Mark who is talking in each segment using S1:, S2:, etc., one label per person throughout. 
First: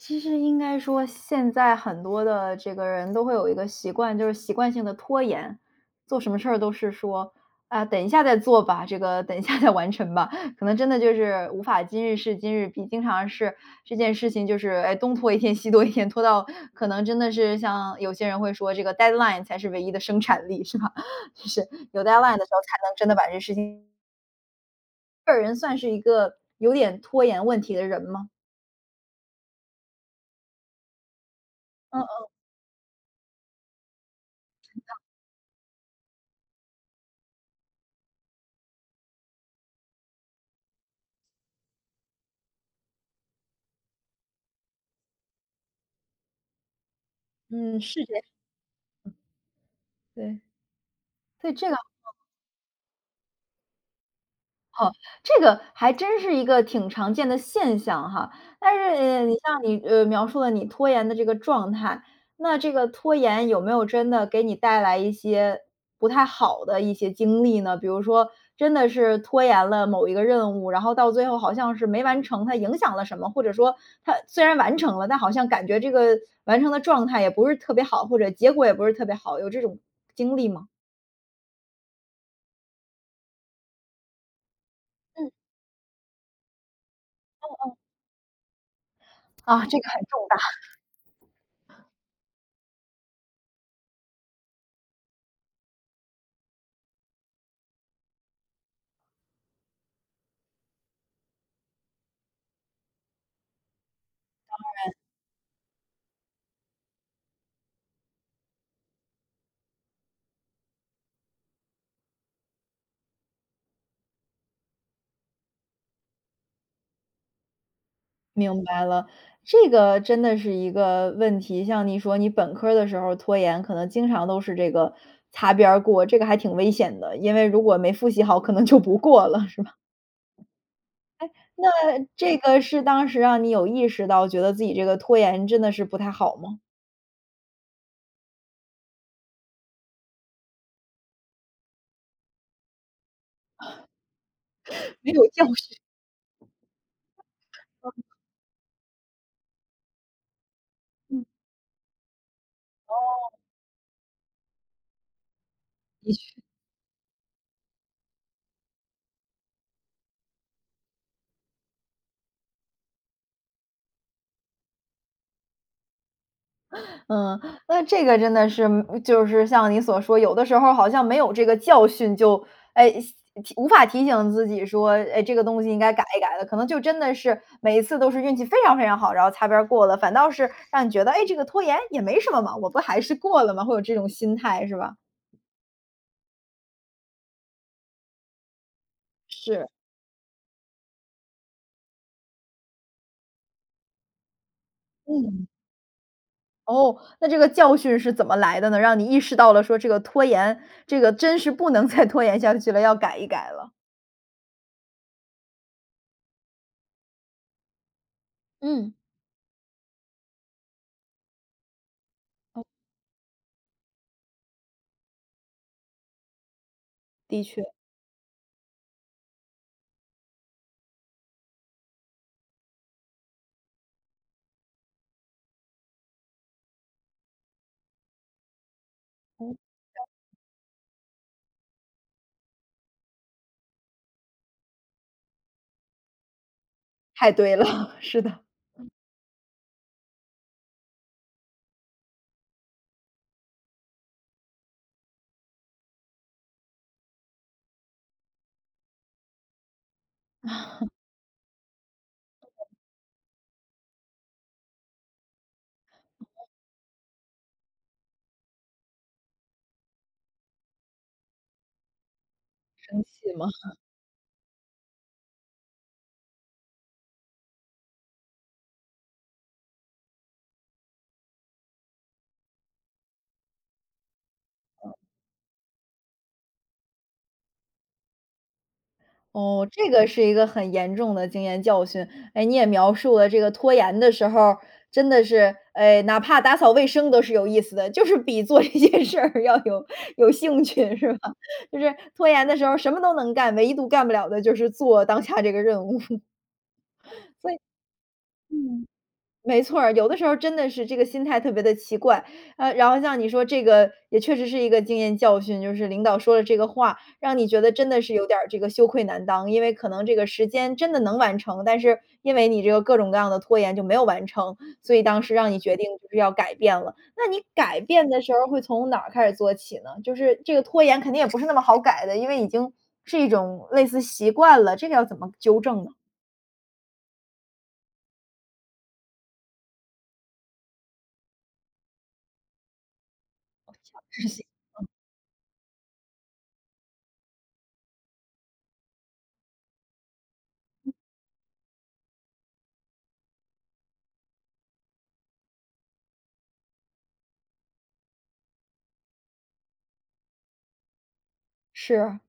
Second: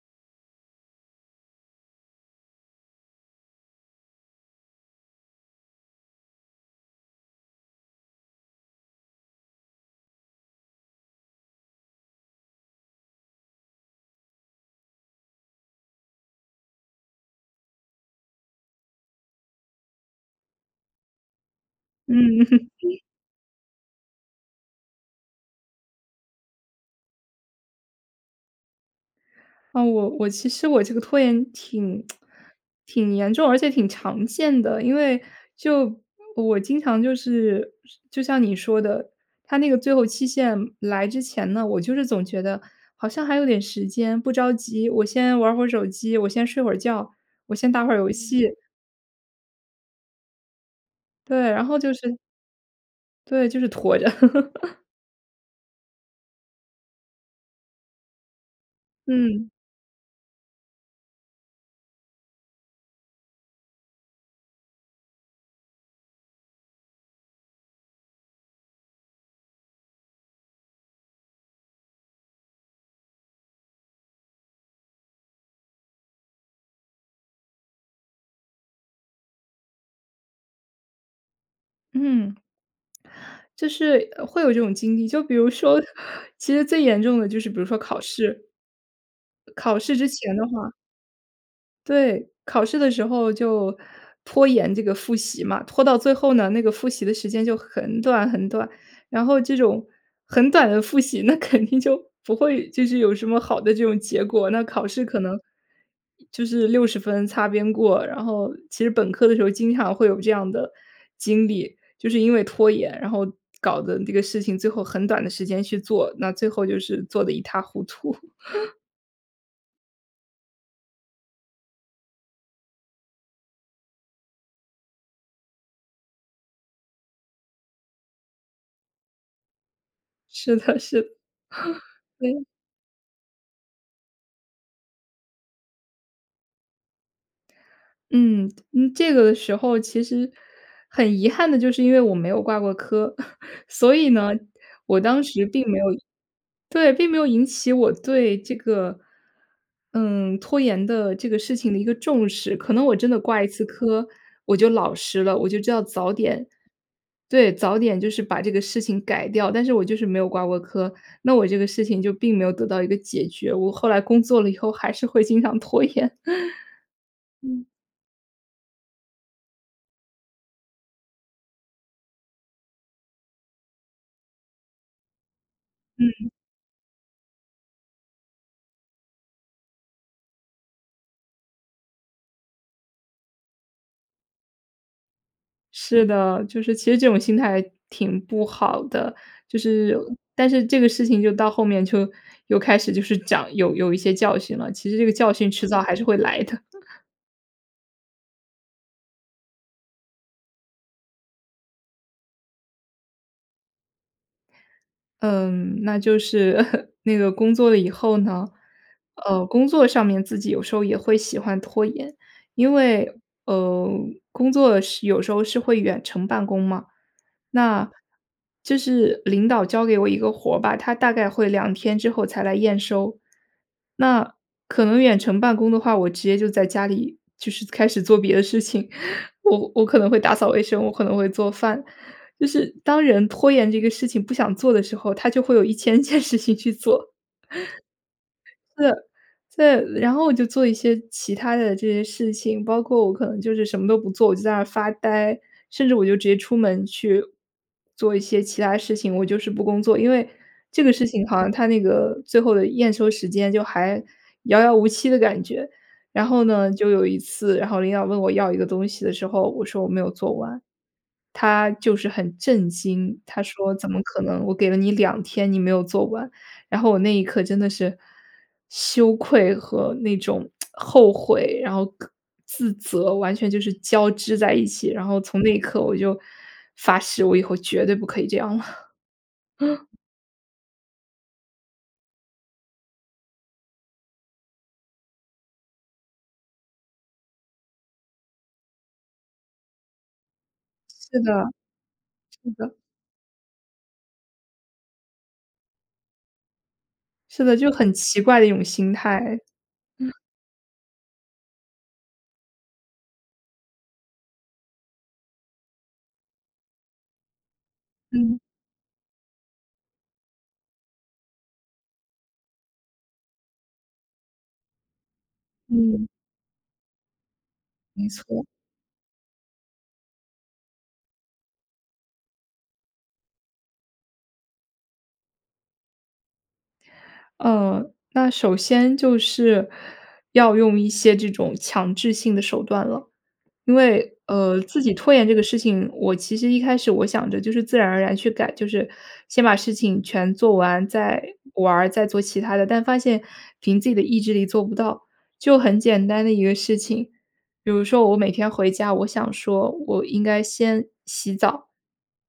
S1: 其实应该说现在很多的这个人都会有一个习惯，就是习惯性地拖延。做什么事儿都是说：“啊，等一下再做吧，这个等一下再完成吧”。可能真的就是无法今日事今日毕。经常是这件事情，就是，哎，东拖一天西拖一天，拖到可能真的是像有些人会说；“这个 deadline 才是唯一的生产力”，是吧？就是，有 deadline 的
S2: 嗯。
S1: 时候，才能 真的把这事情这人算是一个有点拖延问题的人吗？
S2: 呃，我我其实我这个拖延
S1: 嗯
S2: 挺
S1: 嗯。
S2: 挺严重，而且挺常见的。
S1: 是这
S2: 因
S1: 样。
S2: 为就我经常就是就像你说的，它那个最后期限来之前呢，我就是总觉得好像还有点时间，不着急，我先玩会儿手机，我先睡会儿觉，我先
S1: 嗯，
S2: 打会儿
S1: 是
S2: 游
S1: 这样。
S2: 戏。
S1: 嗯。对。所
S2: 对，
S1: 以
S2: 然
S1: 这个
S2: 后就是对，就是拖着。
S1: 哦，这个还真是一个挺常见的现象哈。但是你
S2: 嗯。
S1: 像你，呃，描述了你拖延的这个状态，那这个拖延有没有真的给你带来一些不太好的一些经历呢？比如说，真的是拖延了某一个任务，然后到最后好像是没完成，它影响了什么？或者说它虽然完成了，但好像感觉这个完成的状态也不是特别好，或者结果也不是特别好，有这种经历吗？
S2: 嗯。就是，呃，会有这种经历，就
S1: 嗯。
S2: 比如说，其实最严重的就是
S1: 嗯
S2: 比如
S1: 嗯。
S2: 说考试。呃，
S1: 啊，这
S2: 考
S1: 个
S2: 试
S1: 很
S2: 之
S1: 重
S2: 前
S1: 大。
S2: 的话 对，考试的时候就拖延这个复习嘛，拖到最后呢，那个复习的时间就很短很短，然后这种很短的复习，那肯定就不会就是有什么好的这种结果。
S1: 当
S2: 那考
S1: 然。
S2: 试可能，就是60分擦边过，然后其实本科的时候经常会有这样的经历。就是因为拖延，然后搞得这个事情最后很短的时间去做，那最后就是做得一塌糊涂。
S1: 明 白了，这个真的是一个问题，像你说，你本科儿的时候儿拖延，可能经常都是这个擦边儿过，这个还挺危险的。因为如果没复习好，可能就不过了，是吧？
S2: 是的是的，
S1: 诶，那这
S2: 对。
S1: 个是当时让你有意识到，觉得自己这个拖延真的是不太好么？
S2: 嗯，嗯这个时候其实很遗憾的就是因为我没有挂过科。所以呢，我
S1: 没
S2: 当
S1: 有教
S2: 时并
S1: 训。
S2: 没有对，并没有引起我
S1: 嗯。
S2: 对这个，嗯，拖延的
S1: 嗯。
S2: 这个事情的一个重视。可能我真的
S1: 哦。
S2: 挂一次科我就老实了，我就知道早
S1: 的确。
S2: 点对，早点就是把这个事情改掉，但是我就是没有挂过科，那我这个事情就并没有得到一个解决。我后来工作了以后还是会经常拖延。
S1: 嗯，
S2: 嗯。
S1: 那这个真的是嗯就是像你所说，有的时候儿好像没有这个教训，就，哎，提无法提醒自己说：“诶，这个东西应该改一
S2: 嗯。
S1: 改的”。可能就真的是每一次都是运气非常非常好，然后擦边儿过了，反倒是让你觉得，哎，这个拖延也没什么嘛，我不还是过了吗？会有这种心态，是吧？
S2: 是的，就是其实这种心态挺不好的。就
S1: 是。
S2: 是但是这个事情就到后面，就又开始就是讲有有一些教训了，其实这个教
S1: 嗯。
S2: 训迟早还是会来的。
S1: 哦，那这个教训是怎么来的呢？让你意识到了说这个拖延，这个真是不能再拖延下去了，要改一改了。
S2: 嗯，那就是 那个工作了以后呢，
S1: 嗯。
S2: 呃，工作上面自己有时候也会喜欢拖延。
S1: 哦。
S2: 因为，呃，工作的时有时候是会远程办公嘛，
S1: 的确。
S2: 那就是领导交给我一个活吧，他大概会2天之后才来验收。那可能远程办公的话，我直接就在家里就是开始做别的事情。
S1: 嗯。
S2: 我我可能会打扫卫生，我可能会做饭，就是当人拖延这个事情不想做的时候，他就会有1000件事情去做。
S1: 太对了，是的。嗯。
S2: 呃，再再然后我就做一些其它的这些事情，包括我可能就是什么都不做，我就在那儿发呆，甚至我就直接出门去做一些其它事情，我就是不工作。因为这 个事情好像他那个最后的验收时间，就还遥遥无期的感觉。然后呢，就有一次，然后领导问我要一个东西的时候，我说我没有做完，他就是很震
S1: 生
S2: 惊，
S1: 气
S2: 他
S1: 吗？
S2: 说 怎么可能我给了你2天你没有做完？然后我那一刻真的是羞愧和那种 后悔，然后各自责完全就是交织在一起，
S1: 嗯。
S2: 然后从那一刻我就发誓我以后绝对不可以这样了。
S1: 哦，这个是一个很严重的经验教训。哎，你也描述了这个拖延的时候儿，真的是，哎，哪怕打扫卫生都是有意思的，就是比做一件事儿要有有兴趣是
S2: 是的，
S1: 吧？就是拖延
S2: 是
S1: 的时
S2: 的。
S1: 候什么都能干，唯独干不了的就是做当下这个任务。
S2: 是
S1: 所
S2: 的，
S1: 以，
S2: 就很奇怪的一种
S1: 嗯，
S2: 心态。
S1: 没错儿，有的 时候儿真的是这个心态特别地奇怪。呃，然后像你说这个也确实是一个经验教训，就是领导说了这个话，让你觉得真的是有
S2: 嗯。
S1: 点儿这个羞愧难当，因为可能这个时间真的能完成，但是因为你这个各种各样的拖延就没有完成，所以当时让你决定
S2: 嗯。
S1: 就是要改变了。那你改
S2: 没
S1: 变的时候
S2: 错。
S1: 儿会从哪儿开始做起呢？就是这个拖延肯定也不是那么好改的，因为已经是一种类似习惯了，这个要怎么纠正呢？
S2: 呃，那首先就是，要用一些这种强制性的手段了。因
S1: 强
S2: 为，
S1: 制性，
S2: 呃，自
S1: 嗯。
S2: 己拖延这个事情，我其实一开始我想着就是自然而然去改，就是先把事情全做完
S1: 嗯。
S2: 再玩儿，再做其他的，但发现凭自己的意志力做不到。就很简单的一个事情，比如说我每天回家，我想说我应该先洗澡
S1: 是啊。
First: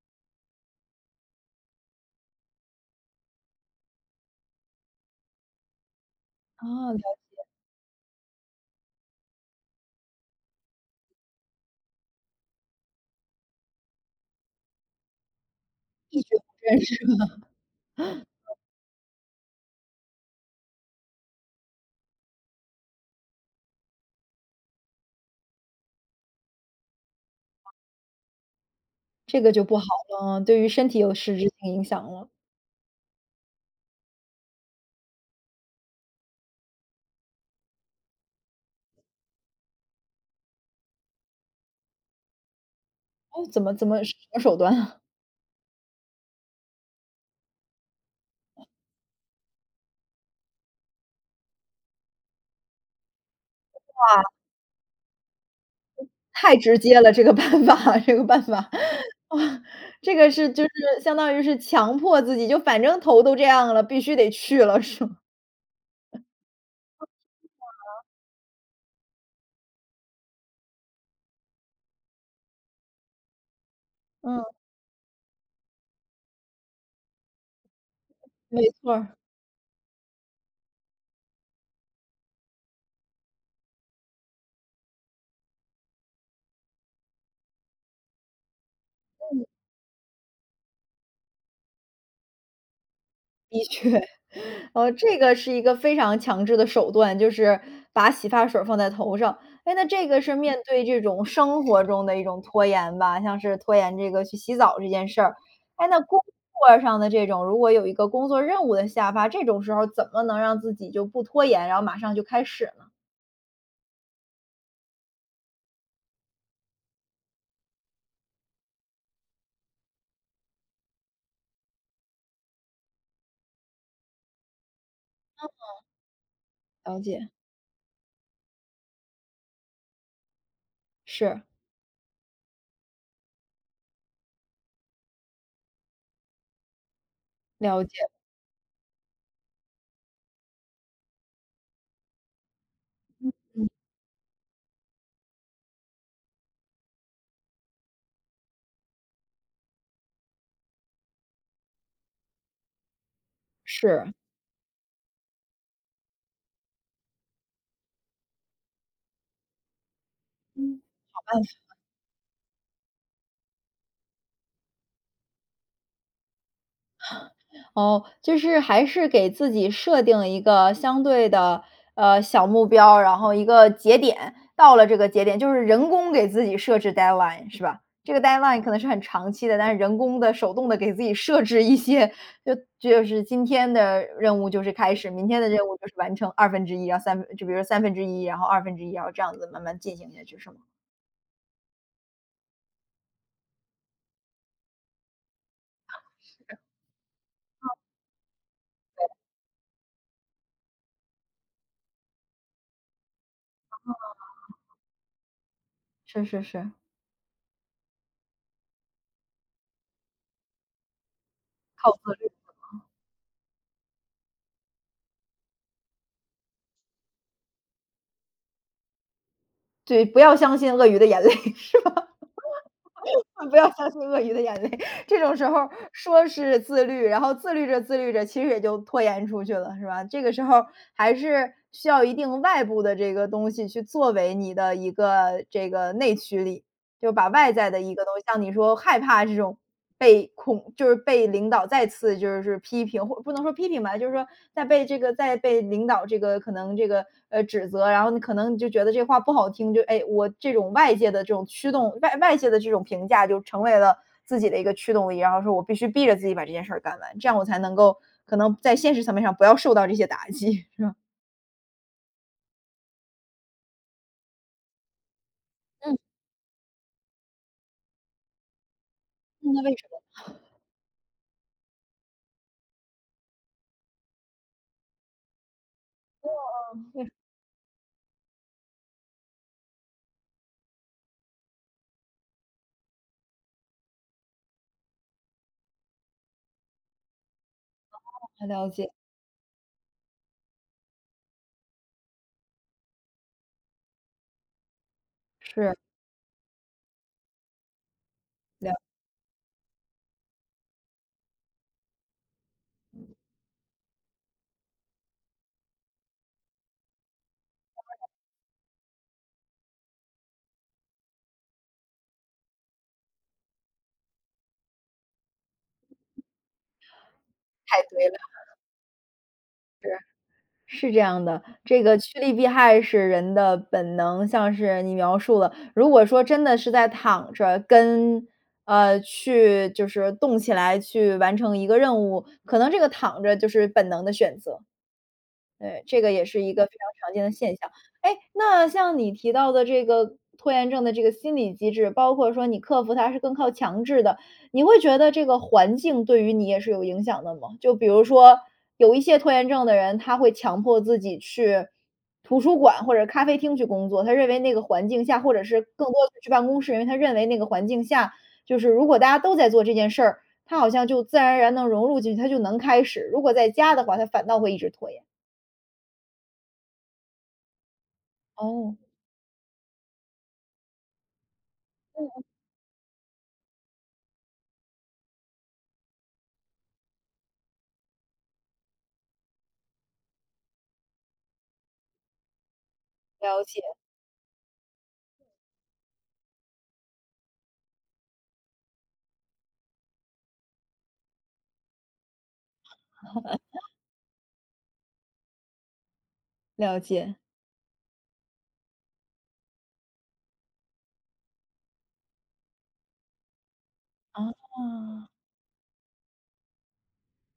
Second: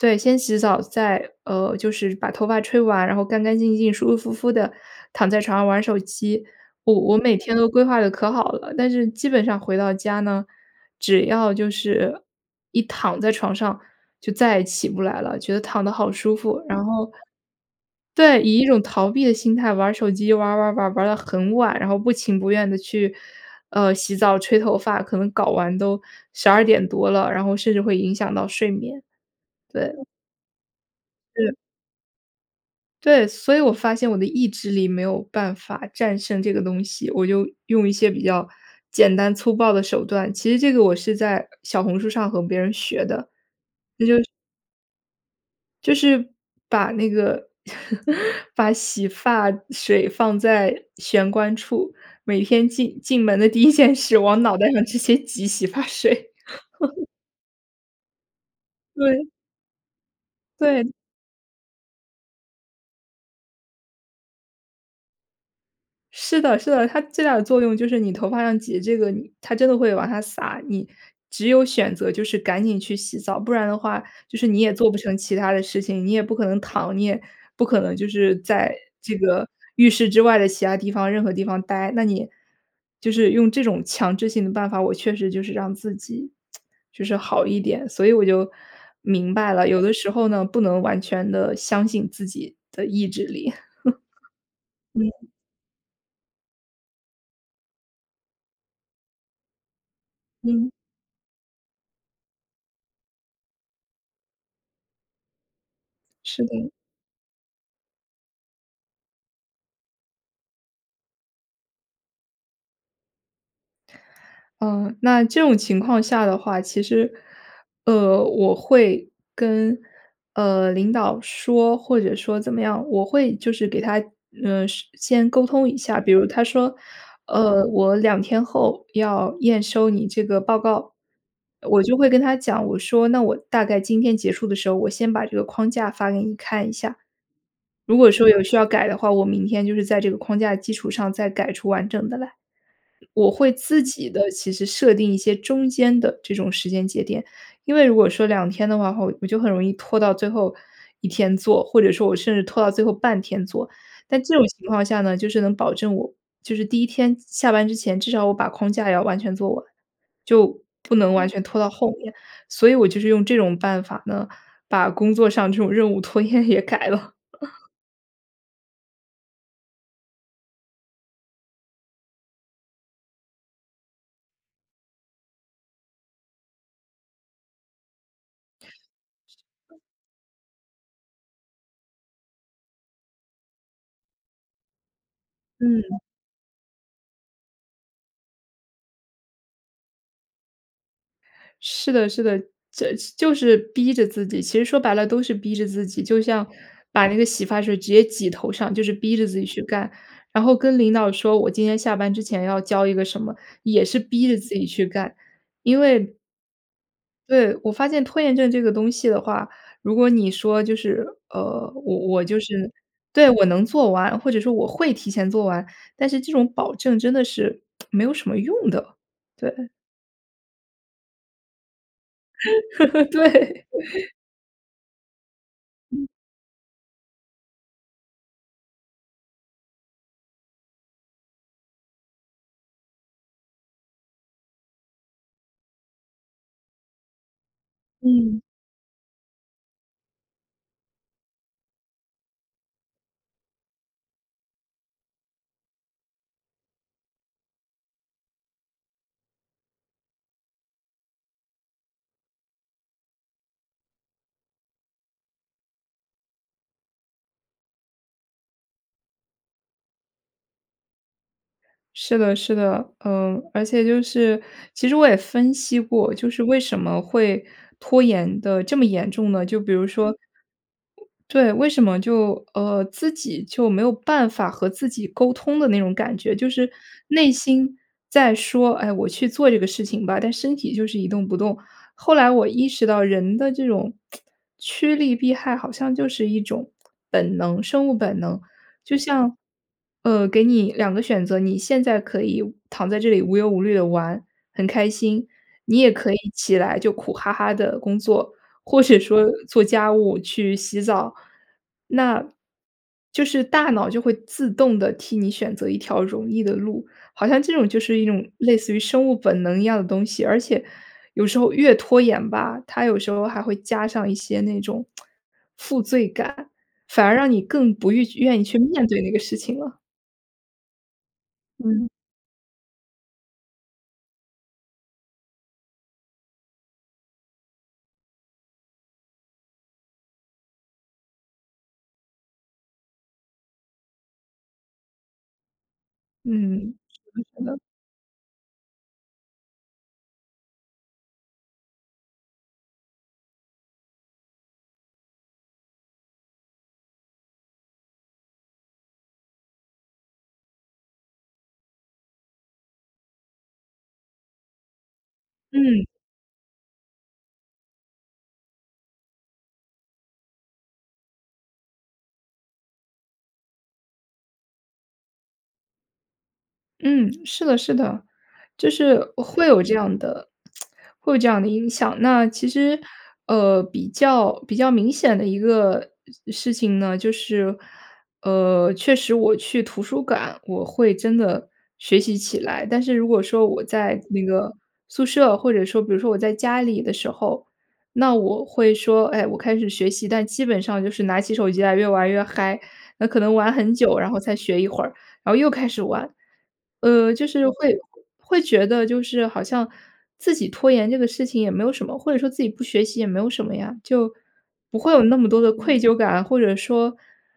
S2: 对，先洗澡再呃，就是把头发吹完，然后干干净净、舒舒服服地躺在床上玩儿手机。
S1: 哦，
S2: 我
S1: 了
S2: 我每
S1: 解。
S2: 天都规划得可好了，但是基本上回到家呢，只要就是一躺在床上就再也起不来了，觉得躺得好
S1: 一直
S2: 舒
S1: 不
S2: 服。
S1: 认
S2: 然
S1: 识
S2: 后对，
S1: 吗？
S2: 以一种逃避的心态玩儿手机，玩儿玩儿玩儿，玩儿得很晚，然后不情不愿地去，呃，洗澡吹头发，可能搞完都12:00多了，然后甚至会影响到睡眠，
S1: 这个就不好
S2: 对。
S1: 了，嗯，对于身体有实质
S2: 是。
S1: 性影响了。
S2: 对，所以我发现我的意志力没有办法战胜这个东西，我就用一些比较简单粗暴的手段，其实这个我是在小红书上和别人学的，
S1: 哦，怎么怎么什
S2: 这就是
S1: 么手段啊？
S2: 就是把那个，把洗发水放在玄关处，每天进进门的第1件事
S1: 哇。
S2: 往脑袋上直接挤洗发水。
S1: 太直接 了，这个办法，这个办法。
S2: 对。
S1: 这个是就是
S2: 对。
S1: 相当于是强迫自己，就反正头都这样了，必须得去了是吗？
S2: 是的，是的，它最大的作用就是 你头发上挤这个它真的会往下撒，你只有选择就是赶紧去洗澡，不然的话就
S1: 嗯。
S2: 是你也做不成其他的事情，你也不可能躺，你也不可能就是
S1: 没
S2: 在
S1: 错儿。
S2: 这个浴室之外的其它地方任何地方呆。那你就是用这种强制性的办法，我确实就是让自己 就是好一点，所以我就明
S1: 嗯。
S2: 白了，有的时候呢，不能完全地相信自己的意志力。
S1: 的确，呃，这
S2: 嗯。
S1: 个是一个非常强制的手段，就是把洗发水儿放在头上，哎，那这个是面
S2: 嗯。
S1: 对这种生活中的一种拖延吧，像是拖延这个去洗澡这件事儿。哎，那工
S2: 是的。
S1: 作上的这种，如果有一个工作任务的下发，这种时候儿怎么能让自己就不拖延，然后马上就开始呢？
S2: 嗯，那这种情况下的话，其实，呃，我会跟，呃，领导说，或者说怎么样。我会就是给他，呃，事先沟通
S1: 嗯。
S2: 一下，比如他说：
S1: 了解。
S2: “呃，我2天后要验收你这个报告。”
S1: 是。
S2: 我就会跟他讲，我说：“那我大概今天结束的时候，我先把这个框架发给你看一下。
S1: 了
S2: 如
S1: 解。
S2: 果说有需要改的话，我明天就是在这个框架的基础上，再改出完整的来。”我
S1: 嗯
S2: 会
S1: 嗯。
S2: 自己的其实设定一些中间的这种时间节点。因为如果说2天的话后，我就很容易拖到最后一天做，或者说我甚至拖到最后半天做。
S1: 是。
S2: 但这种情况下呢，就是能保证我就是第1天下下班之前，至少我把框架要完全做完，就
S1: 嗯，
S2: 不能
S1: 好
S2: 完全
S1: 办
S2: 拖到
S1: 法。
S2: 后面。所以我就是用这种办法呢，把工作上这种任务拖延也改了。
S1: 哦，就是还是给自己设定了一个相对的，呃，小目标，然后一个节点，到了这个节点就是人工给自己设置 deadline 是吧？这个 deadline 可能是很长期的，但是人工地、手动地给自己设置一些，就就是今天的任务就是开始，明天的任务就是
S2: 嗯。
S1: 完成1/2，然后3分就比如说1/3，然后1/2，然后这样子慢慢进行下去，是吗？
S2: 是的，是的，这就是逼着自己，其实说白了都是逼着自
S1: 嗯，
S2: 己，就像
S1: 是。
S2: 把那个洗发
S1: 嗯。
S2: 水直接挤头上，就是
S1: 对。
S2: 逼着自己去干，然后跟领导说，我今天下班之前要交一个什么，也
S1: 哦。
S2: 是逼着自己去干，因为
S1: 是是是。
S2: 对，我发现拖延症这个东西的话，如果你说就是呃，
S1: 靠
S2: 我
S1: 自
S2: 我
S1: 律，
S2: 就
S1: 是
S2: 是
S1: 吗？
S2: 对，我能做完，或者说我会提前做完，但是这种保证真的是，没有什么用的。对。
S1: 对，不要相信鳄鱼的眼泪是吧？不
S2: 对。
S1: 要相信鳄鱼的眼泪，这种时候儿
S2: 嗯。
S1: 说是自律，然后自律着、自律着，其实也就拖延出去了是吧，这个时候还是需要一定外部的这个东西去作为你的一个这个内驱力，就把外在的一个东西，
S2: 嗯。
S1: 像你说害怕这种被恐就是被领导再次就是批评或不能说批评吧，就是说在被这个在被领导这个可能这个，呃，指责。然后你可能你就觉得这话不好听，就哎，我这种外界的这种驱动，外外界的这种评价就成为了自己的一个驱动力，然后说我必须逼着自己把这件事儿干完，这样我才能够可能在现实层面上不要受到这些打击是吧？
S2: 是的是的，嗯，而且就是，其实我也分析
S1: 嗯。
S2: 过，就是为什么会拖延得这么严重呢？就
S1: 那为
S2: 比如
S1: 什么？
S2: 说 对，为什么就呃，自己就没有办法和自己沟通的那种感
S1: 呃，
S2: 觉。就是
S1: 啊。对。
S2: 内心在说：“哎，我去做这个事情吧。”但身体就是一动不动，后来我意识到人的这种 驱利避害，好像就是一种本能生物
S1: 哦，
S2: 本能。
S1: 呃，了解。
S2: 就像，呃，给你2个选择，你现在可以躺在这里无忧无虑地玩，很开心。
S1: 是。
S2: 你也可以起来就苦哈哈地工作，
S1: 了
S2: 或者说做家务、去洗澡。那就是大脑就会自动地替你选择一条容易的路，好像这种就是一种类似于生物本能一样的东西，而且有时候越拖延吧，它有时候还会加上一些那种 负罪感，反而让你更
S1: 太
S2: 不欲
S1: 对了。
S2: 愿意去面对那个事情了。
S1: 是，是这样的，这
S2: 嗯。
S1: 个趋利避害是人的本能。像是你描述了，如果说真的是在躺着，跟呃，去就是动起来去完成一个任务，可能这个躺着就是本能的选择。对，这个也是一个非
S2: 嗯，
S1: 常常见的
S2: 是
S1: 现
S2: 的。
S1: 象。诶，那像你提到的这个拖延症的这个心理机制，包括说你克服它是更靠强制的。你会觉得这个环境对于你，也是有影响的吗？就比如说，有一些拖延症的人，他会强迫自己去图书馆或者咖啡厅去工作，他认为那个环境下或者是
S2: 嗯。
S1: 更多地去办公室，因为他认为那个环境下，就是如果大家都在做这件事儿，他好像就自然而然地融入进去，他就能开始。如果在家的话，他反倒会一直拖延。
S2: 嗯，是的是的，就
S1: 哦。
S2: 是会有这样的会有这样的影响。那其实，呃，比较比较明显的一个事情呢，就是，呃，确实我去图书馆，我会真的学习起来。但是如果
S1: 了
S2: 说，
S1: 解。
S2: 我在那个宿舍或者说比如说我在家里的时候，那我会说，哎，我开始学习，但基本上就是拿起手机来越玩越嗨，那可能玩 很久，然后才学一会儿，然后又开始玩。
S1: 了
S2: 呃，
S1: 解。
S2: 就是会会觉得，就是好像自己拖延这个事情也没有什么，或者说自己不学习也没有什么呀，就不会有
S1: 哦。
S2: 那么多的愧疚感，或者说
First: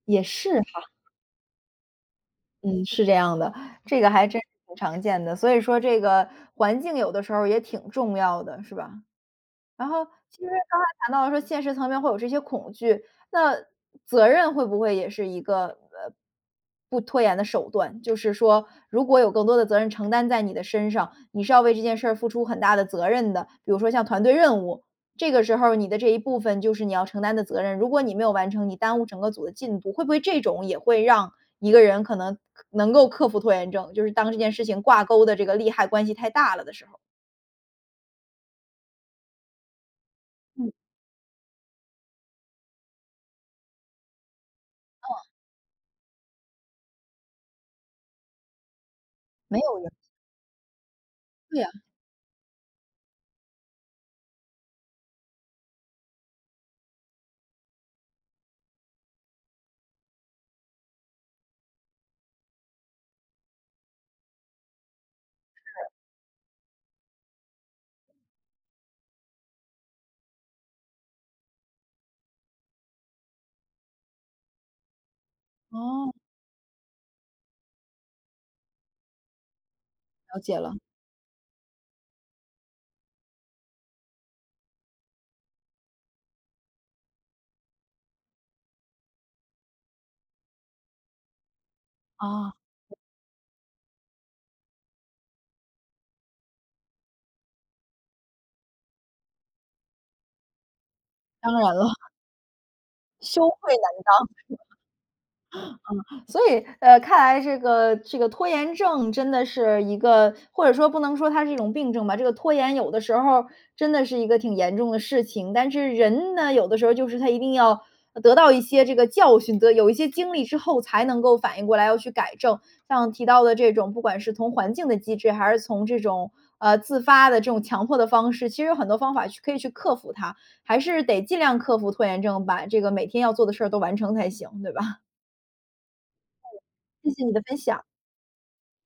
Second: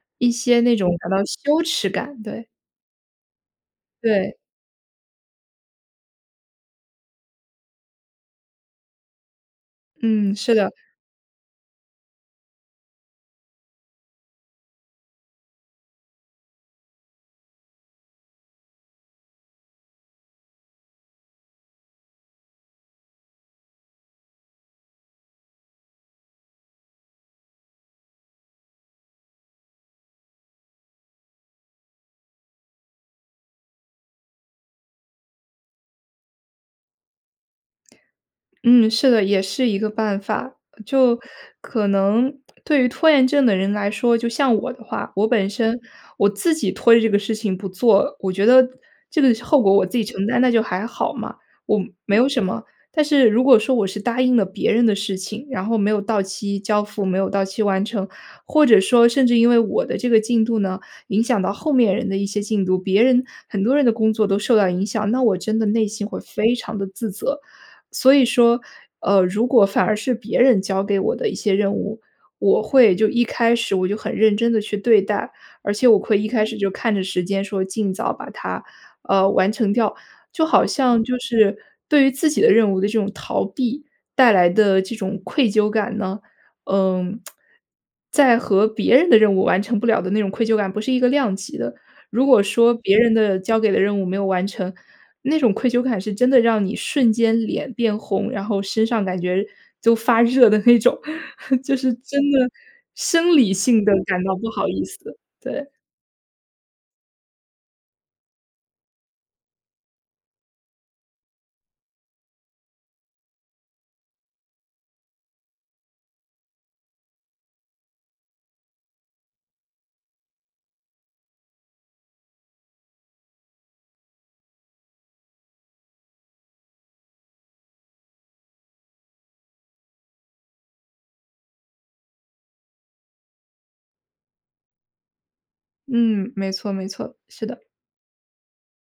S1: 也
S2: 一些
S1: 是
S2: 那
S1: 哈。
S2: 种感到羞耻感，对。
S1: 嗯，是这样的，这个还
S2: 对。
S1: 真是挺常见的，所以说这个环境有的时候儿也挺重要的，是吧？然后，
S2: 嗯，
S1: 其实
S2: 是的。
S1: 刚才谈到说，现实层面会有这些恐惧，那责任会不会也是一个，呃，不拖延的手段？就是说，如果有更多的责任承担在你的身上，你是要为这件事儿付出很大的责任的。比如说像团队任务，这个时候儿你的这一部分就是你要承担的责任。如果你没有完成，你耽误整个组的进度，会不会这种也会让一个人，可能可能够克服拖延症，就是当这件事情挂钩的这个利害关系太大了的时候。
S2: 嗯，是的，也是一个办法。
S1: 嗯。
S2: 就可能对于拖延症的人来说，就像我的话，
S1: 嗯。
S2: 我本身我自己拖着这个事情不做，我觉得这个
S1: 没
S2: 后果
S1: 有
S2: 我
S1: 人。
S2: 自己承担，那就还好嘛，
S1: 对啊。
S2: 我没有什么。但是如果说我是答应了别人的事情，然后没有到期交付，没有到期完成，或者说甚至因为我的这个进度呢，影响到后面人的一些进度，别人很多人的工作都受到影响，那我真的内心会非常地自责。所以说，呃，如果反而是别人交给我的一些任务，我会就一开始我就很认真地去对待，而且我
S1: 哦。
S2: 会一开始就看着时间说尽早把它呃，完成掉。
S1: 了
S2: 就
S1: 解
S2: 好
S1: 了。
S2: 像就是，对于自己的任务的这种逃避，带来的这种愧疚感呢，嗯，在和别人的任务完成不了的那种愧疚感不是一个量级的。如果
S1: 哦。
S2: 说别人的交给的任务没有完成，那种愧疚感是真的让你瞬间脸变红，然后身上感觉都发热的那种。
S1: 当
S2: 就
S1: 然了。
S2: 是 真的生
S1: 羞
S2: 理
S1: 愧难
S2: 性地感到不好意思。对。
S1: 当，是吗？嗯，所以，呃，看来这个这个拖延症真的是一个或者说不能说它是一种病症吧，这个拖延有的时候儿真的是一个挺严重的事情。但是人呢，有的时候就是他一定要呃得到一些这个教训的有一些经历之后才能够反应过来，要去改正。像提到的这种不管是从环境的机制，还是从这种，呃，自发的这种强迫的方式，其实有很多方法去可以去克服它，还是得尽量克服拖延症，把这个每天要做的事儿都完成才行，对吧？
S2: 嗯，没
S1: 嗯。
S2: 错，没
S1: 谢
S2: 错，
S1: 谢你的
S2: 是
S1: 分
S2: 的。
S1: 享。